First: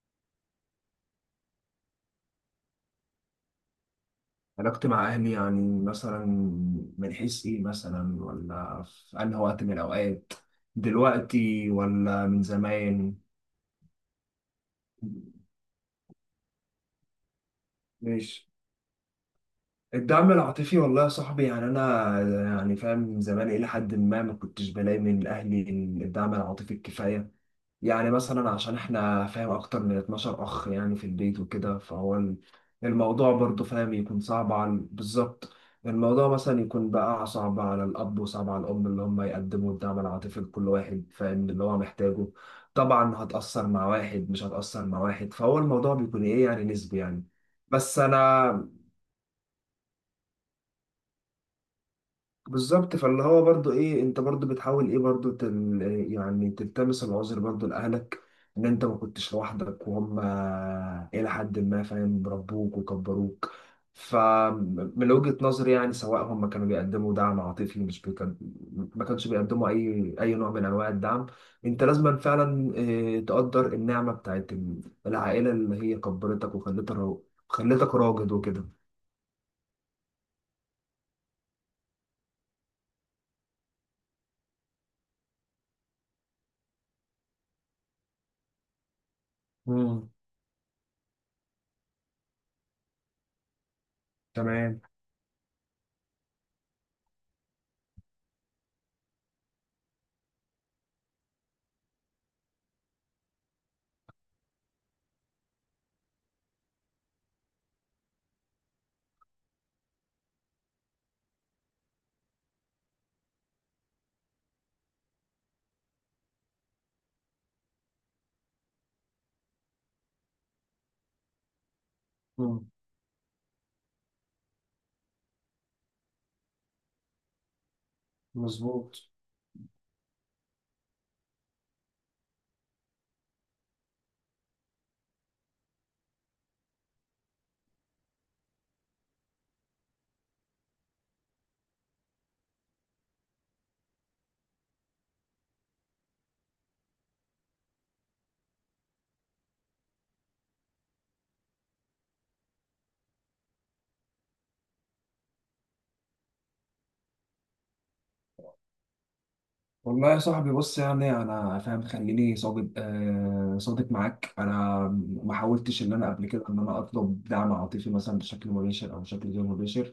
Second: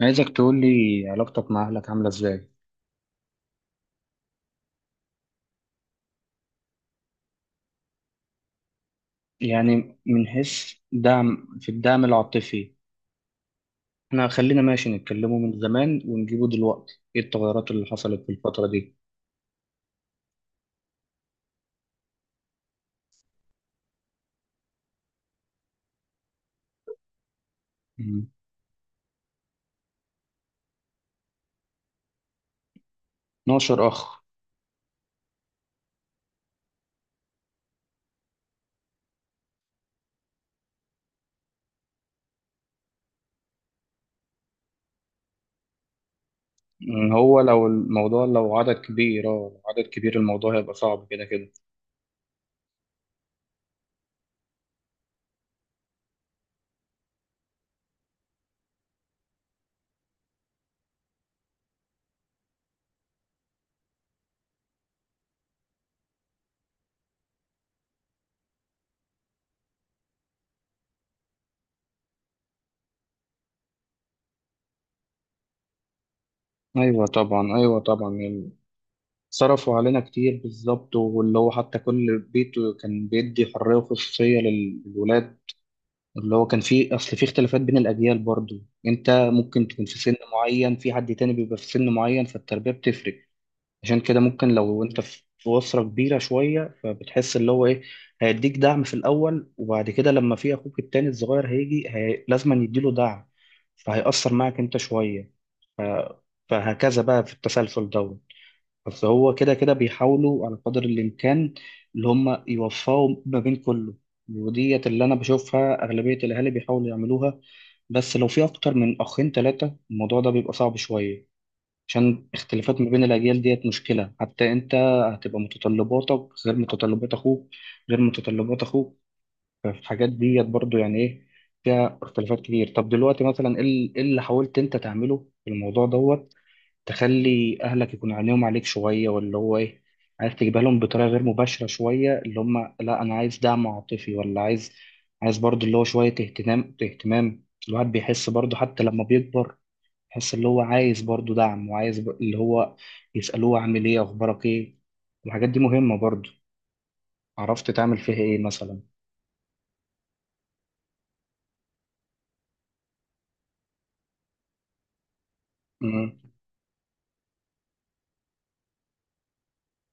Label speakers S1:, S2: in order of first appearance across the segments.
S1: عايزك تقول لي علاقتك مع أهلك عاملة إزاي؟
S2: علاقتي مع أهلي، يعني مثلا من حيث إيه مثلا، ولا في أنهي وقت من
S1: يعني من
S2: الأوقات،
S1: حيث دعم في
S2: دلوقتي
S1: الدعم
S2: ولا من
S1: العاطفي،
S2: زمان؟
S1: إحنا خلينا ماشي نتكلموا من زمان ونجيبه دلوقتي، إيه التغيرات اللي حصلت في
S2: ماشي.
S1: الفترة دي؟
S2: الدعم العاطفي، والله يا صاحبي، يعني أنا يعني فاهم من زمان، إلى حد ما ما كنتش بلاقي من أهلي الدعم العاطفي الكفاية. يعني
S1: مم.
S2: مثلا عشان احنا فاهم اكتر من 12 اخ يعني في البيت وكده، فهو الموضوع برضو
S1: 12
S2: فاهم يكون
S1: أخ،
S2: صعب على، بالظبط. الموضوع مثلا يكون بقى صعب على الاب وصعب على الام، اللي هم يقدموا الدعم العاطفي لكل واحد فاهم اللي هو محتاجه. طبعا هتأثر مع واحد، مش هتأثر مع واحد، فهو الموضوع بيكون ايه، يعني نسبي
S1: مم،
S2: يعني.
S1: هو لو
S2: بس
S1: الموضوع لو عدد
S2: انا،
S1: كبير أه لو عدد كبير الموضوع هيبقى صعب كده كده،
S2: بالظبط، فاللي هو برضو ايه، انت برضو بتحاول ايه، برضو يعني تلتمس العذر برضو لاهلك، ان انت ما كنتش لوحدك، وهم الى حد ما فاهم ربوك وكبروك. فمن وجهة نظري، يعني سواء هم كانوا بيقدموا دعم عاطفي مش بيكن... ما كانش بيقدموا اي نوع من انواع الدعم، انت لازم فعلا آه، تقدر النعمة بتاعت العائلة، اللي هي كبرتك وخلتك
S1: أيوه
S2: را-
S1: طبعا، أيوه
S2: خلتك
S1: طبعا،
S2: راجل
S1: يعني
S2: وكده.
S1: صرفوا علينا كتير بالظبط، واللي هو حتى كل بيت كان بيدي حرية وخصوصية للولاد. اللي هو كان في اصل في اختلافات بين الاجيال برضو. انت ممكن تكون في
S2: امم
S1: سن معين، في حد تاني بيبقى في سن معين، فالتربيه بتفرق. عشان كده ممكن
S2: تمام.
S1: لو انت في اسره كبيره شويه فبتحس اللي هو ايه، هيديك دعم في الاول، وبعد كده لما في اخوك التاني الصغير هيجي هي... لازم يديله دعم، فهيأثر معك انت شويه. ف... فهكذا بقى في التسلسل ده. بس هو كده كده بيحاولوا على قدر الإمكان اللي هم يوفقوا ما بين كله. وديت اللي أنا بشوفها أغلبية الأهالي بيحاولوا يعملوها. بس لو في أكتر من أخين تلاتة الموضوع ده بيبقى صعب شوية، عشان
S2: امم
S1: اختلافات ما بين الأجيال ديت مشكلة. حتى أنت هتبقى متطلباتك غير متطلبات أخوك، غير متطلبات
S2: مظبوط.
S1: أخوك فالحاجات ديت برضو يعني إيه، فيها اختلافات كتير. طب دلوقتي مثلا إيه اللي حاولت أنت تعمله في الموضوع دوت، تخلي اهلك يكون عينيهم عليك شويه، واللي هو ايه، عايز تجيبها لهم بطريقه غير مباشره شويه، اللي هم لا انا عايز دعم عاطفي ولا عايز، عايز برضه اللي هو شويه اهتمام. اهتمام الواحد بيحس برضه حتى لما بيكبر، يحس اللي هو عايز برضه دعم، وعايز اللي هو يسالوه عامل ايه، اخبارك ايه. الحاجات دي مهمه برضه. عرفت تعمل فيها ايه مثلا؟
S2: والله يا صاحبي، بص يعني انا فاهم، خليني صادق آه، صادق معاك. انا ما حاولتش ان انا
S1: امم.
S2: قبل كده ان انا اطلب دعم عاطفي مثلا بشكل مباشر او بشكل غير مباشر.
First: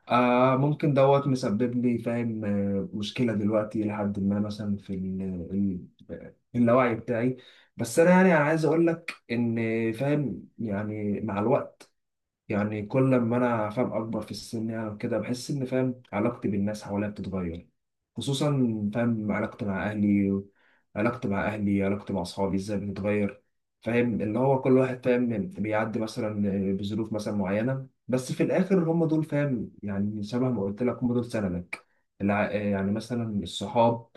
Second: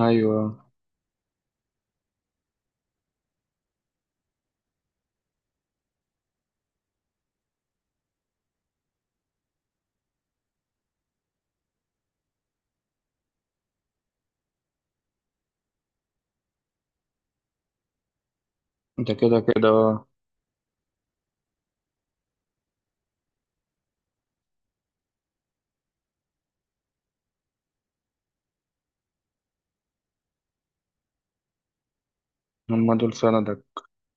S1: ايوه.
S2: آه، ممكن دوت مسبب لي فاهم آه، مشكله دلوقتي، لحد ما مثلا في ال اللاوعي بتاعي. بس انا يعني، انا عايز اقول لك ان فاهم يعني مع الوقت، يعني كل ما انا فاهم اكبر في السن، يعني كده بحس ان فاهم علاقتي بالناس حواليا بتتغير، خصوصا
S1: انت
S2: فاهم
S1: كده
S2: علاقتي
S1: كده
S2: مع
S1: آه.
S2: اهلي. علاقتي مع اهلي، علاقتي مع اصحابي ازاي بتتغير. فاهم اللي هو كل واحد فاهم بيعدي مثلا بظروف مثلا معينة، بس في الاخر هم دول فاهم، يعني شبه ما قلت لك، هم دول سندك. يعني
S1: هم دول
S2: مثلا
S1: سندك.
S2: الصحاب.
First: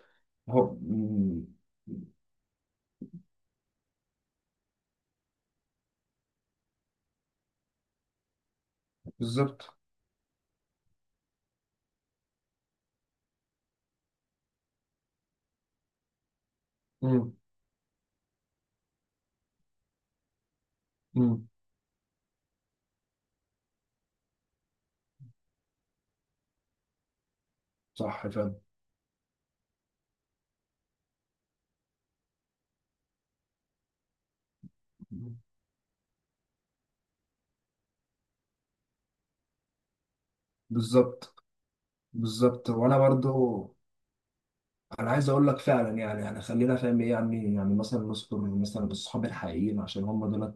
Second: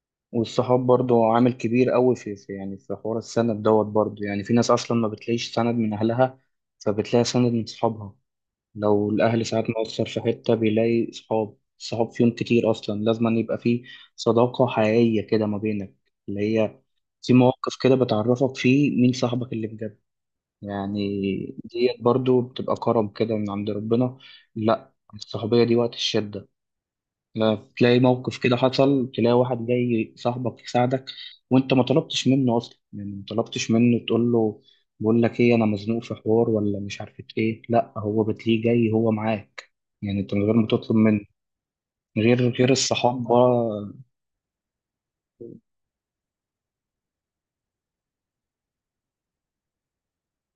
S2: هو
S1: والصحاب برضو
S2: مم.
S1: عامل كبير قوي في يعني في حوار السند دوت برضو. يعني في ناس اصلا ما بتلاقيش سند من اهلها، فبتلاقي سند من صحابها. لو الاهل
S2: بالظبط.
S1: ساعات مقصر في حته بيلاقي صحاب، الصحاب فيهم كتير اصلا، لازم أن يبقى في صداقه حقيقيه كده ما بينك، اللي هي في
S2: مم.
S1: مواقف كده بتعرفك فيه مين صاحبك اللي بجد يعني.
S2: مم.
S1: ديت برضو بتبقى كرم كده من عند ربنا، لا الصحوبيه دي وقت الشده. لا، تلاقي
S2: صح
S1: موقف كده
S2: فاهم.
S1: حصل، تلاقي واحد جاي صاحبك يساعدك، وانت ما طلبتش منه اصلا. يعني ما طلبتش منه تقول له بقول لك ايه، انا مزنوق في حوار ولا مش عارف ايه، لا هو بتلاقيه جاي هو معاك، يعني انت من غير ما تطلب منه.
S2: بالظبط.
S1: غير
S2: بالظبط،
S1: غير
S2: وانا
S1: الصحاب
S2: برضو
S1: بقى.
S2: انا عايز اقول لك فعلا، يعني يعني خلينا فاهم ايه يعني، يعني مثلا نذكر مثلا الصحاب الحقيقيين، عشان هم دول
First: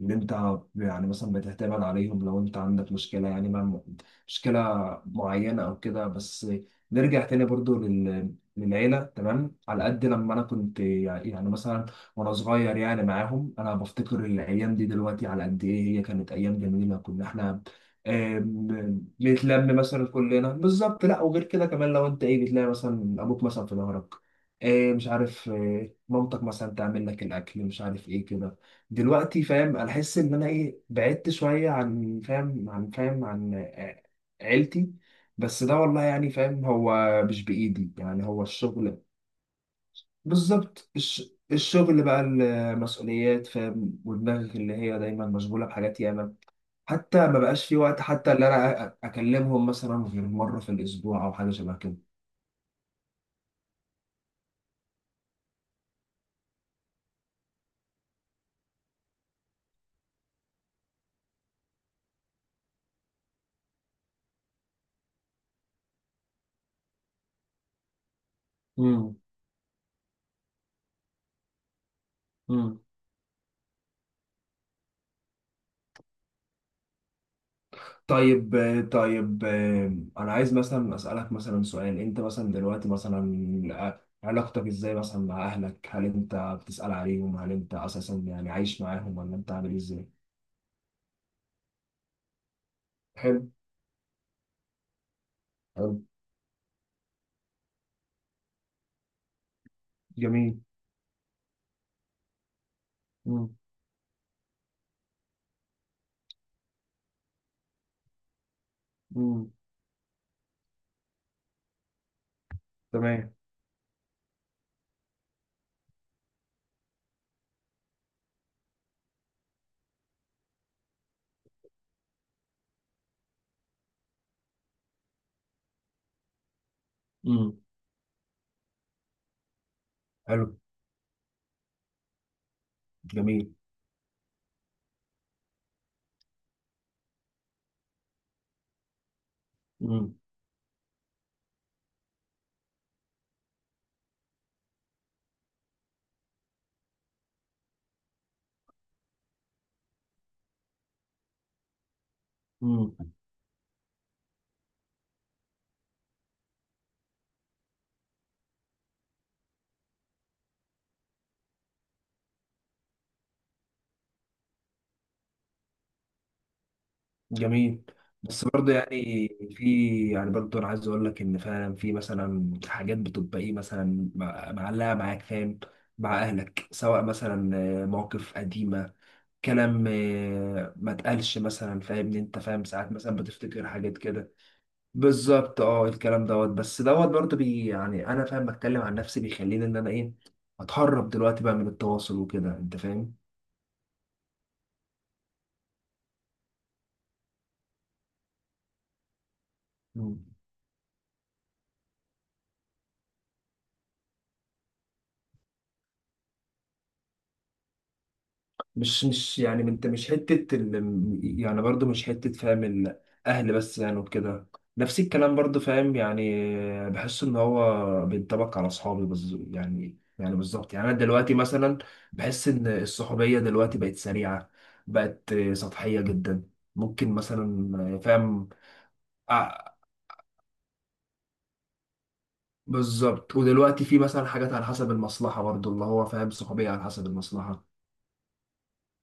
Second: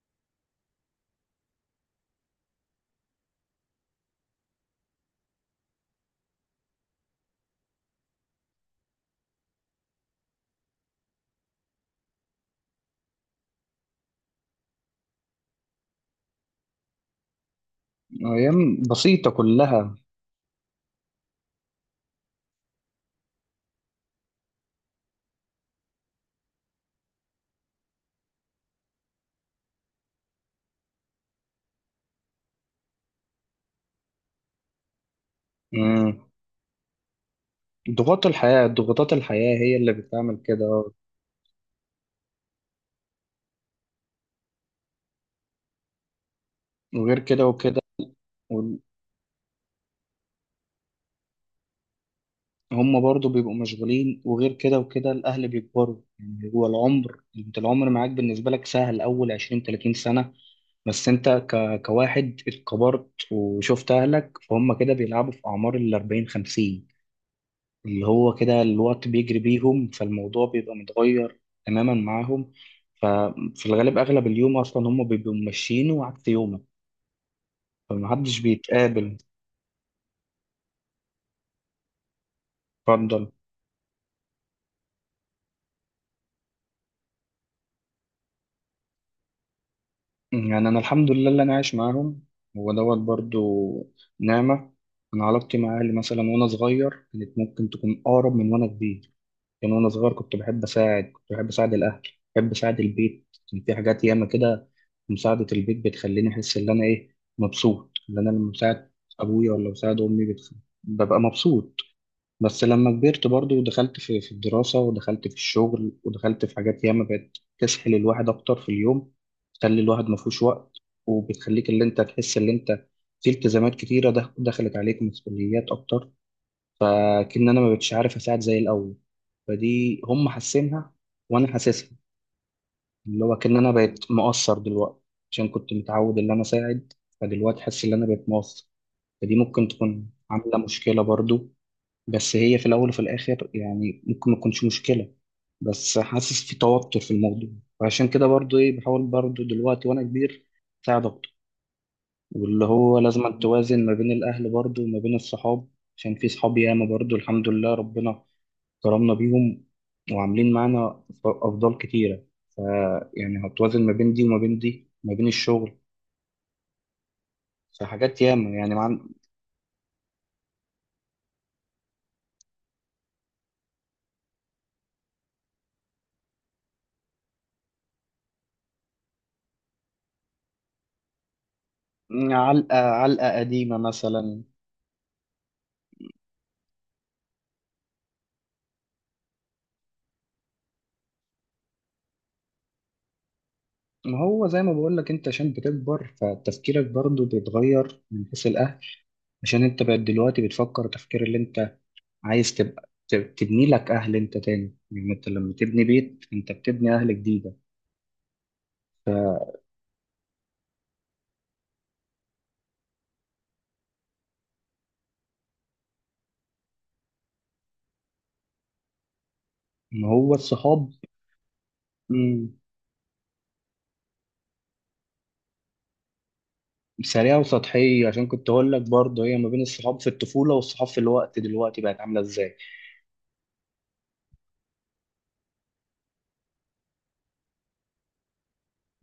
S2: اللي انت يعني مثلا بتعتمد عليهم لو انت عندك مشكلة، يعني مع مشكلة معينة او كده. بس نرجع تاني برضو للعيلة. تمام، على قد لما انا كنت يعني، يعني مثلا وانا صغير يعني معاهم، انا بفتكر الايام دي دلوقتي على قد ايه هي كانت ايام جميلة. كنا احنا
S1: ايام بسيطة
S2: بنتلم
S1: كلها.
S2: مثلا كلنا بالظبط، لا وغير كده كمان، لو انت ايه بتلاقي مثلا ابوك مثلا في ظهرك، آه، مش عارف، آه، مامتك مثلا تعمل لك الاكل، مش عارف ايه كده. دلوقتي فاهم انا احس ان انا ايه بعدت شويه عن فاهم عن فاهم عن آه، عيلتي. بس ده والله
S1: مم.
S2: يعني فاهم هو مش بايدي،
S1: ضغوط
S2: يعني هو
S1: الحياة،
S2: الشغل.
S1: ضغوطات الحياة هي اللي بتعمل كده.
S2: بالظبط. الشغل بقى، المسؤوليات فاهم، ودماغك اللي هي دايما مشغوله بحاجات ياما،
S1: وغير
S2: حتى ما
S1: كده
S2: بقاش في
S1: وكده
S2: وقت، حتى اللي انا اكلمهم مثلا غير مره في الاسبوع او حاجه شبه كده.
S1: هم برضو بيبقوا مشغولين، وغير كده وكده الأهل بيكبروا. يعني هو العمر، أنت العمر معاك بالنسبة لك سهل أول 20 30 سنة، بس أنت كواحد اتكبرت وشفت أهلك فهم كده بيلعبوا في أعمار ال 40 50، اللي هو كده الوقت بيجري بيهم، فالموضوع بيبقى متغير تماما معاهم.
S2: امم
S1: ففي الغالب أغلب اليوم أصلا هم بيبقوا ماشيين وعكس يومك، فمحدش
S2: طيب.
S1: بيتقابل.
S2: طيب، انا عايز مثلا اسالك مثلا سؤال. انت مثلا دلوقتي
S1: اتفضل.
S2: مثلا علاقتك ازاي مثلا مع اهلك؟ هل انت بتسال عليهم؟ هل انت اساسا يعني عايش معاهم ولا انت عامل ازاي؟
S1: يعني أنا الحمد لله اللي أنا عايش معاهم، هو دوت برضو
S2: حلو.
S1: نعمة. أنا علاقتي مع أهلي
S2: حلو.
S1: مثلا وأنا صغير كانت ممكن تكون أقرب من وأنا كبير. يعني وأنا صغير كنت
S2: جميل.
S1: بحب أساعد كنت بحب أساعد الأهل، بحب أساعد البيت،
S2: مم.
S1: كان في حاجات ياما كده. مساعدة البيت بتخليني أحس إن أنا إيه مبسوط، إن أنا لما بساعد
S2: مم.
S1: أبويا ولا بساعد أمي ببقى مبسوط. بس لما كبرت
S2: تمام.
S1: برضو ودخلت في الدراسة، ودخلت في الشغل، ودخلت في حاجات ياما بقت تسحل الواحد أكتر في اليوم، تخلي الواحد مفهوش وقت، وبتخليك اللي أنت تحس اللي أنت في التزامات كتيرة، دخلت عليك مسؤوليات أكتر، فكأن
S2: مم.
S1: أنا ما بقتش عارف أساعد زي الأول. فدي هم
S2: حلو.
S1: حاسينها وأنا حاسسها، اللي هو
S2: جميل.
S1: كأن أنا بقيت مقصر دلوقتي، عشان كنت متعود إن أنا أساعد، فدلوقتي حاسس إن أنا بقيت مقصر. فدي ممكن تكون
S2: مم.
S1: عاملة مشكلة برضو، بس هي في الأول وفي الآخر يعني ممكن ما تكونش مشكلة، بس حاسس في توتر في الموضوع. وعشان كده برضو إيه بحاول برضو دلوقتي وأنا كبير أساعد أكتر، واللي
S2: مم.
S1: هو لازم أن توازن ما بين الأهل برضو وما بين الصحاب، عشان في صحاب ياما برضو الحمد لله ربنا كرمنا بيهم، وعاملين معانا أفضال كتيرة. ف يعني هتوازن ما بين دي وما بين دي، ما بين الشغل،
S2: جميل.
S1: فحاجات
S2: بس
S1: ياما
S2: برضه
S1: يعني مع...
S2: يعني، في يعني برضه انا عايز اقول لك ان فعلا في مثلا حاجات بتبقى ايه مثلا معلقه معاك فاهم، مع اهلك، سواء مثلا آه، مواقف قديمه، كلام آه، ما اتقالش مثلا، فاهم ان انت فاهم
S1: علقة
S2: ساعات مثلا
S1: علقة
S2: بتفتكر
S1: قديمة
S2: حاجات كده.
S1: مثلا.
S2: بالظبط اه. الكلام دوت، بس دوت برضه بي، يعني انا فاهم بتكلم عن نفسي، بيخليني ان انا ايه اتهرب دلوقتي بقى من التواصل وكده، انت فاهم.
S1: ما هو زي ما بقول لك انت، عشان بتكبر فتفكيرك برضو بيتغير من حيث الاهل. عشان انت بقى دلوقتي بتفكر تفكير اللي انت عايز تبقى تبني لك اهل انت تاني. يعني انت لما تبني بيت انت بتبني اهل جديده.
S2: مش يعني انت مش حتة ال... يعني برضو مش حتة فاهم الأهل بس، يعني وكده. نفس الكلام برضو فاهم، يعني بحس إن هو بينطبق على أصحابي يعني
S1: ما هو
S2: يعني بالظبط، يعني
S1: الصحاب،
S2: أنا دلوقتي مثلا
S1: مم،
S2: بحس إن الصحوبية دلوقتي بقت سريعة، بقت سطحية جدا. ممكن
S1: سريعه
S2: مثلا
S1: وسطحيه، عشان
S2: فاهم
S1: كنت اقول لك برضو هي ما بين
S2: آه،
S1: الصحاب في الطفوله والصحاب في الوقت دلوقتي بقت عامله ازاي.
S2: بالظبط. ودلوقتي في مثلا حاجات على حسب المصلحة برضو، اللي هو فاهم صحوبية على حسب المصلحة.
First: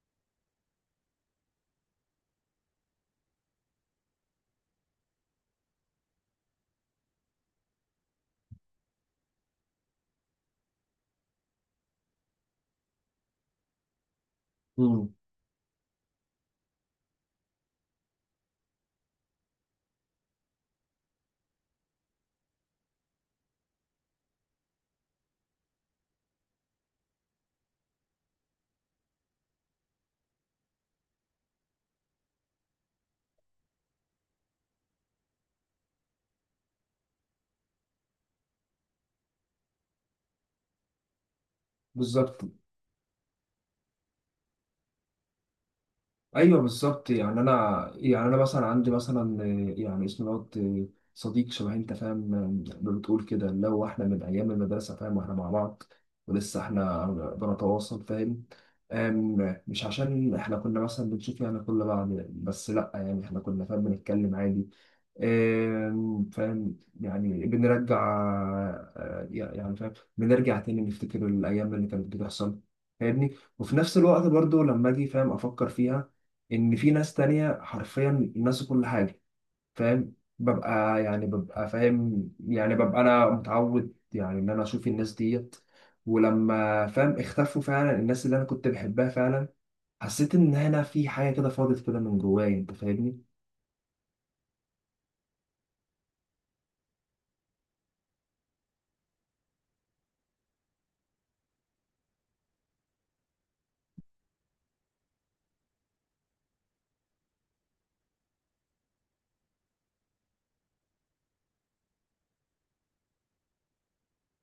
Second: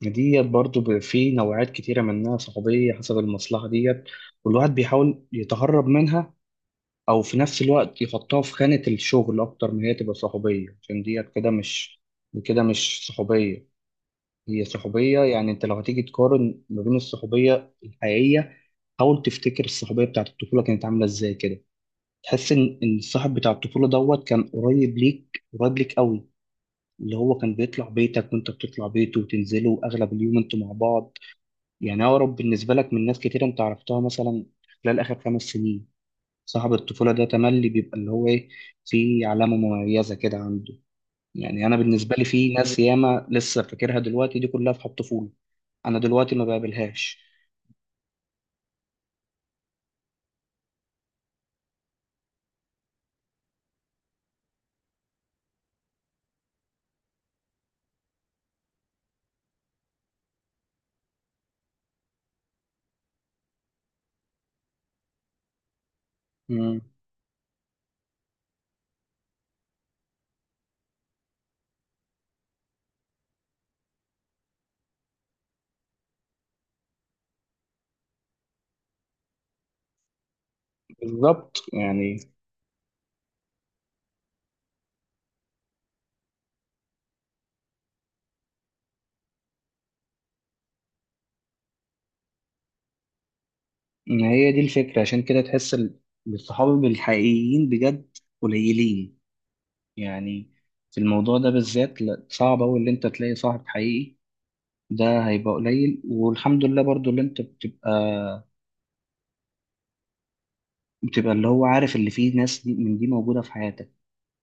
S1: ديت برضو بقى في نوعات كتيره منها صحوبيه حسب المصلحه ديت، والواحد بيحاول يتهرب منها، او في نفس الوقت يحطها في خانة الشغل اكتر من هي تبقى صحوبية، عشان دي كده مش كده مش صحوبية. هي
S2: مم.
S1: صحوبية، يعني انت لو هتيجي تقارن ما بين الصحوبية الحقيقية، حاول تفتكر الصحوبية بتاعت الطفولة كانت عاملة ازاي كده. تحس ان إن الصاحب بتاع الطفولة دوت كان قريب ليك، قريب ليك قوي، اللي هو كان بيطلع بيتك وانت بتطلع بيته، وتنزلوا اغلب اليوم انتوا مع بعض، يعني اقرب بالنسبة لك من ناس كتير انت عرفتها مثلا خلال اخر 5 سنين. صاحب الطفولة ده تملي بيبقى اللي هو إيه، في علامة مميزة كده عنده. يعني أنا بالنسبة لي
S2: بالظبط.
S1: في ناس ياما لسه فاكرها دلوقتي، دي كلها في الطفولة، أنا دلوقتي ما
S2: ايوه بالظبط،
S1: بقابلهاش.
S2: يعني انا، يعني انا مثلا عندي مثلا آه، يعني اسمه دوت آه، صديق شبه انت فاهم آه، ما بتقول كده، اللي هو احنا من ايام المدرسه فاهم، واحنا مع بعض ولسه احنا بنتواصل فاهم. مش عشان احنا كنا مثلا بنشوف يعني كل بعض، بس لا، يعني احنا كنا فاهم بنتكلم عادي. فاهم
S1: مم.
S2: يعني بنرجع آه، يعني فاهم بنرجع تاني نفتكر الأيام اللي كانت بتحصل، فاهمني. وفي نفس الوقت برضو، لما أجي فاهم أفكر فيها إن في ناس تانية حرفيا ناسوا كل حاجة، فاهم. ببقى يعني
S1: بالظبط
S2: ببقى
S1: يعني،
S2: فاهم، يعني ببقى أنا متعود يعني إن أنا أشوف الناس ديت، ولما فاهم اختفوا فعلا الناس اللي أنا كنت بحبها فعلا، حسيت إن هنا في حاجة كده فاضت كده من جوايا، أنت فاهمني.
S1: إن هي دي الفكرة. عشان كده تحس الصحاب الحقيقيين بجد قليلين يعني. في الموضوع ده بالذات لا، صعب أوي اللي أنت تلاقي صاحب حقيقي، ده هيبقى قليل. والحمد لله برضو اللي أنت بتبقى اللي هو عارف اللي فيه ناس دي من دي موجودة في حياتك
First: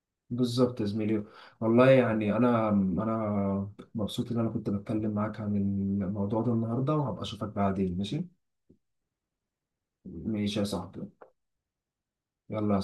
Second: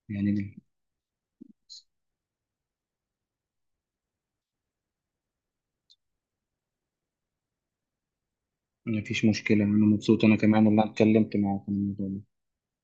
S1: يعني.
S2: بالظبط يا زميلي. والله يعني انا مبسوط ان انا كنت بتكلم معاك عن الموضوع ده النهارده، وهبقى اشوفك بعدين، ماشي.
S1: مفيش مشكلة، أنا مبسوط، أنا
S2: ماشي يا
S1: كمان والله
S2: صاحبي.
S1: اتكلمت معاك عن الموضوع ده
S2: يلا.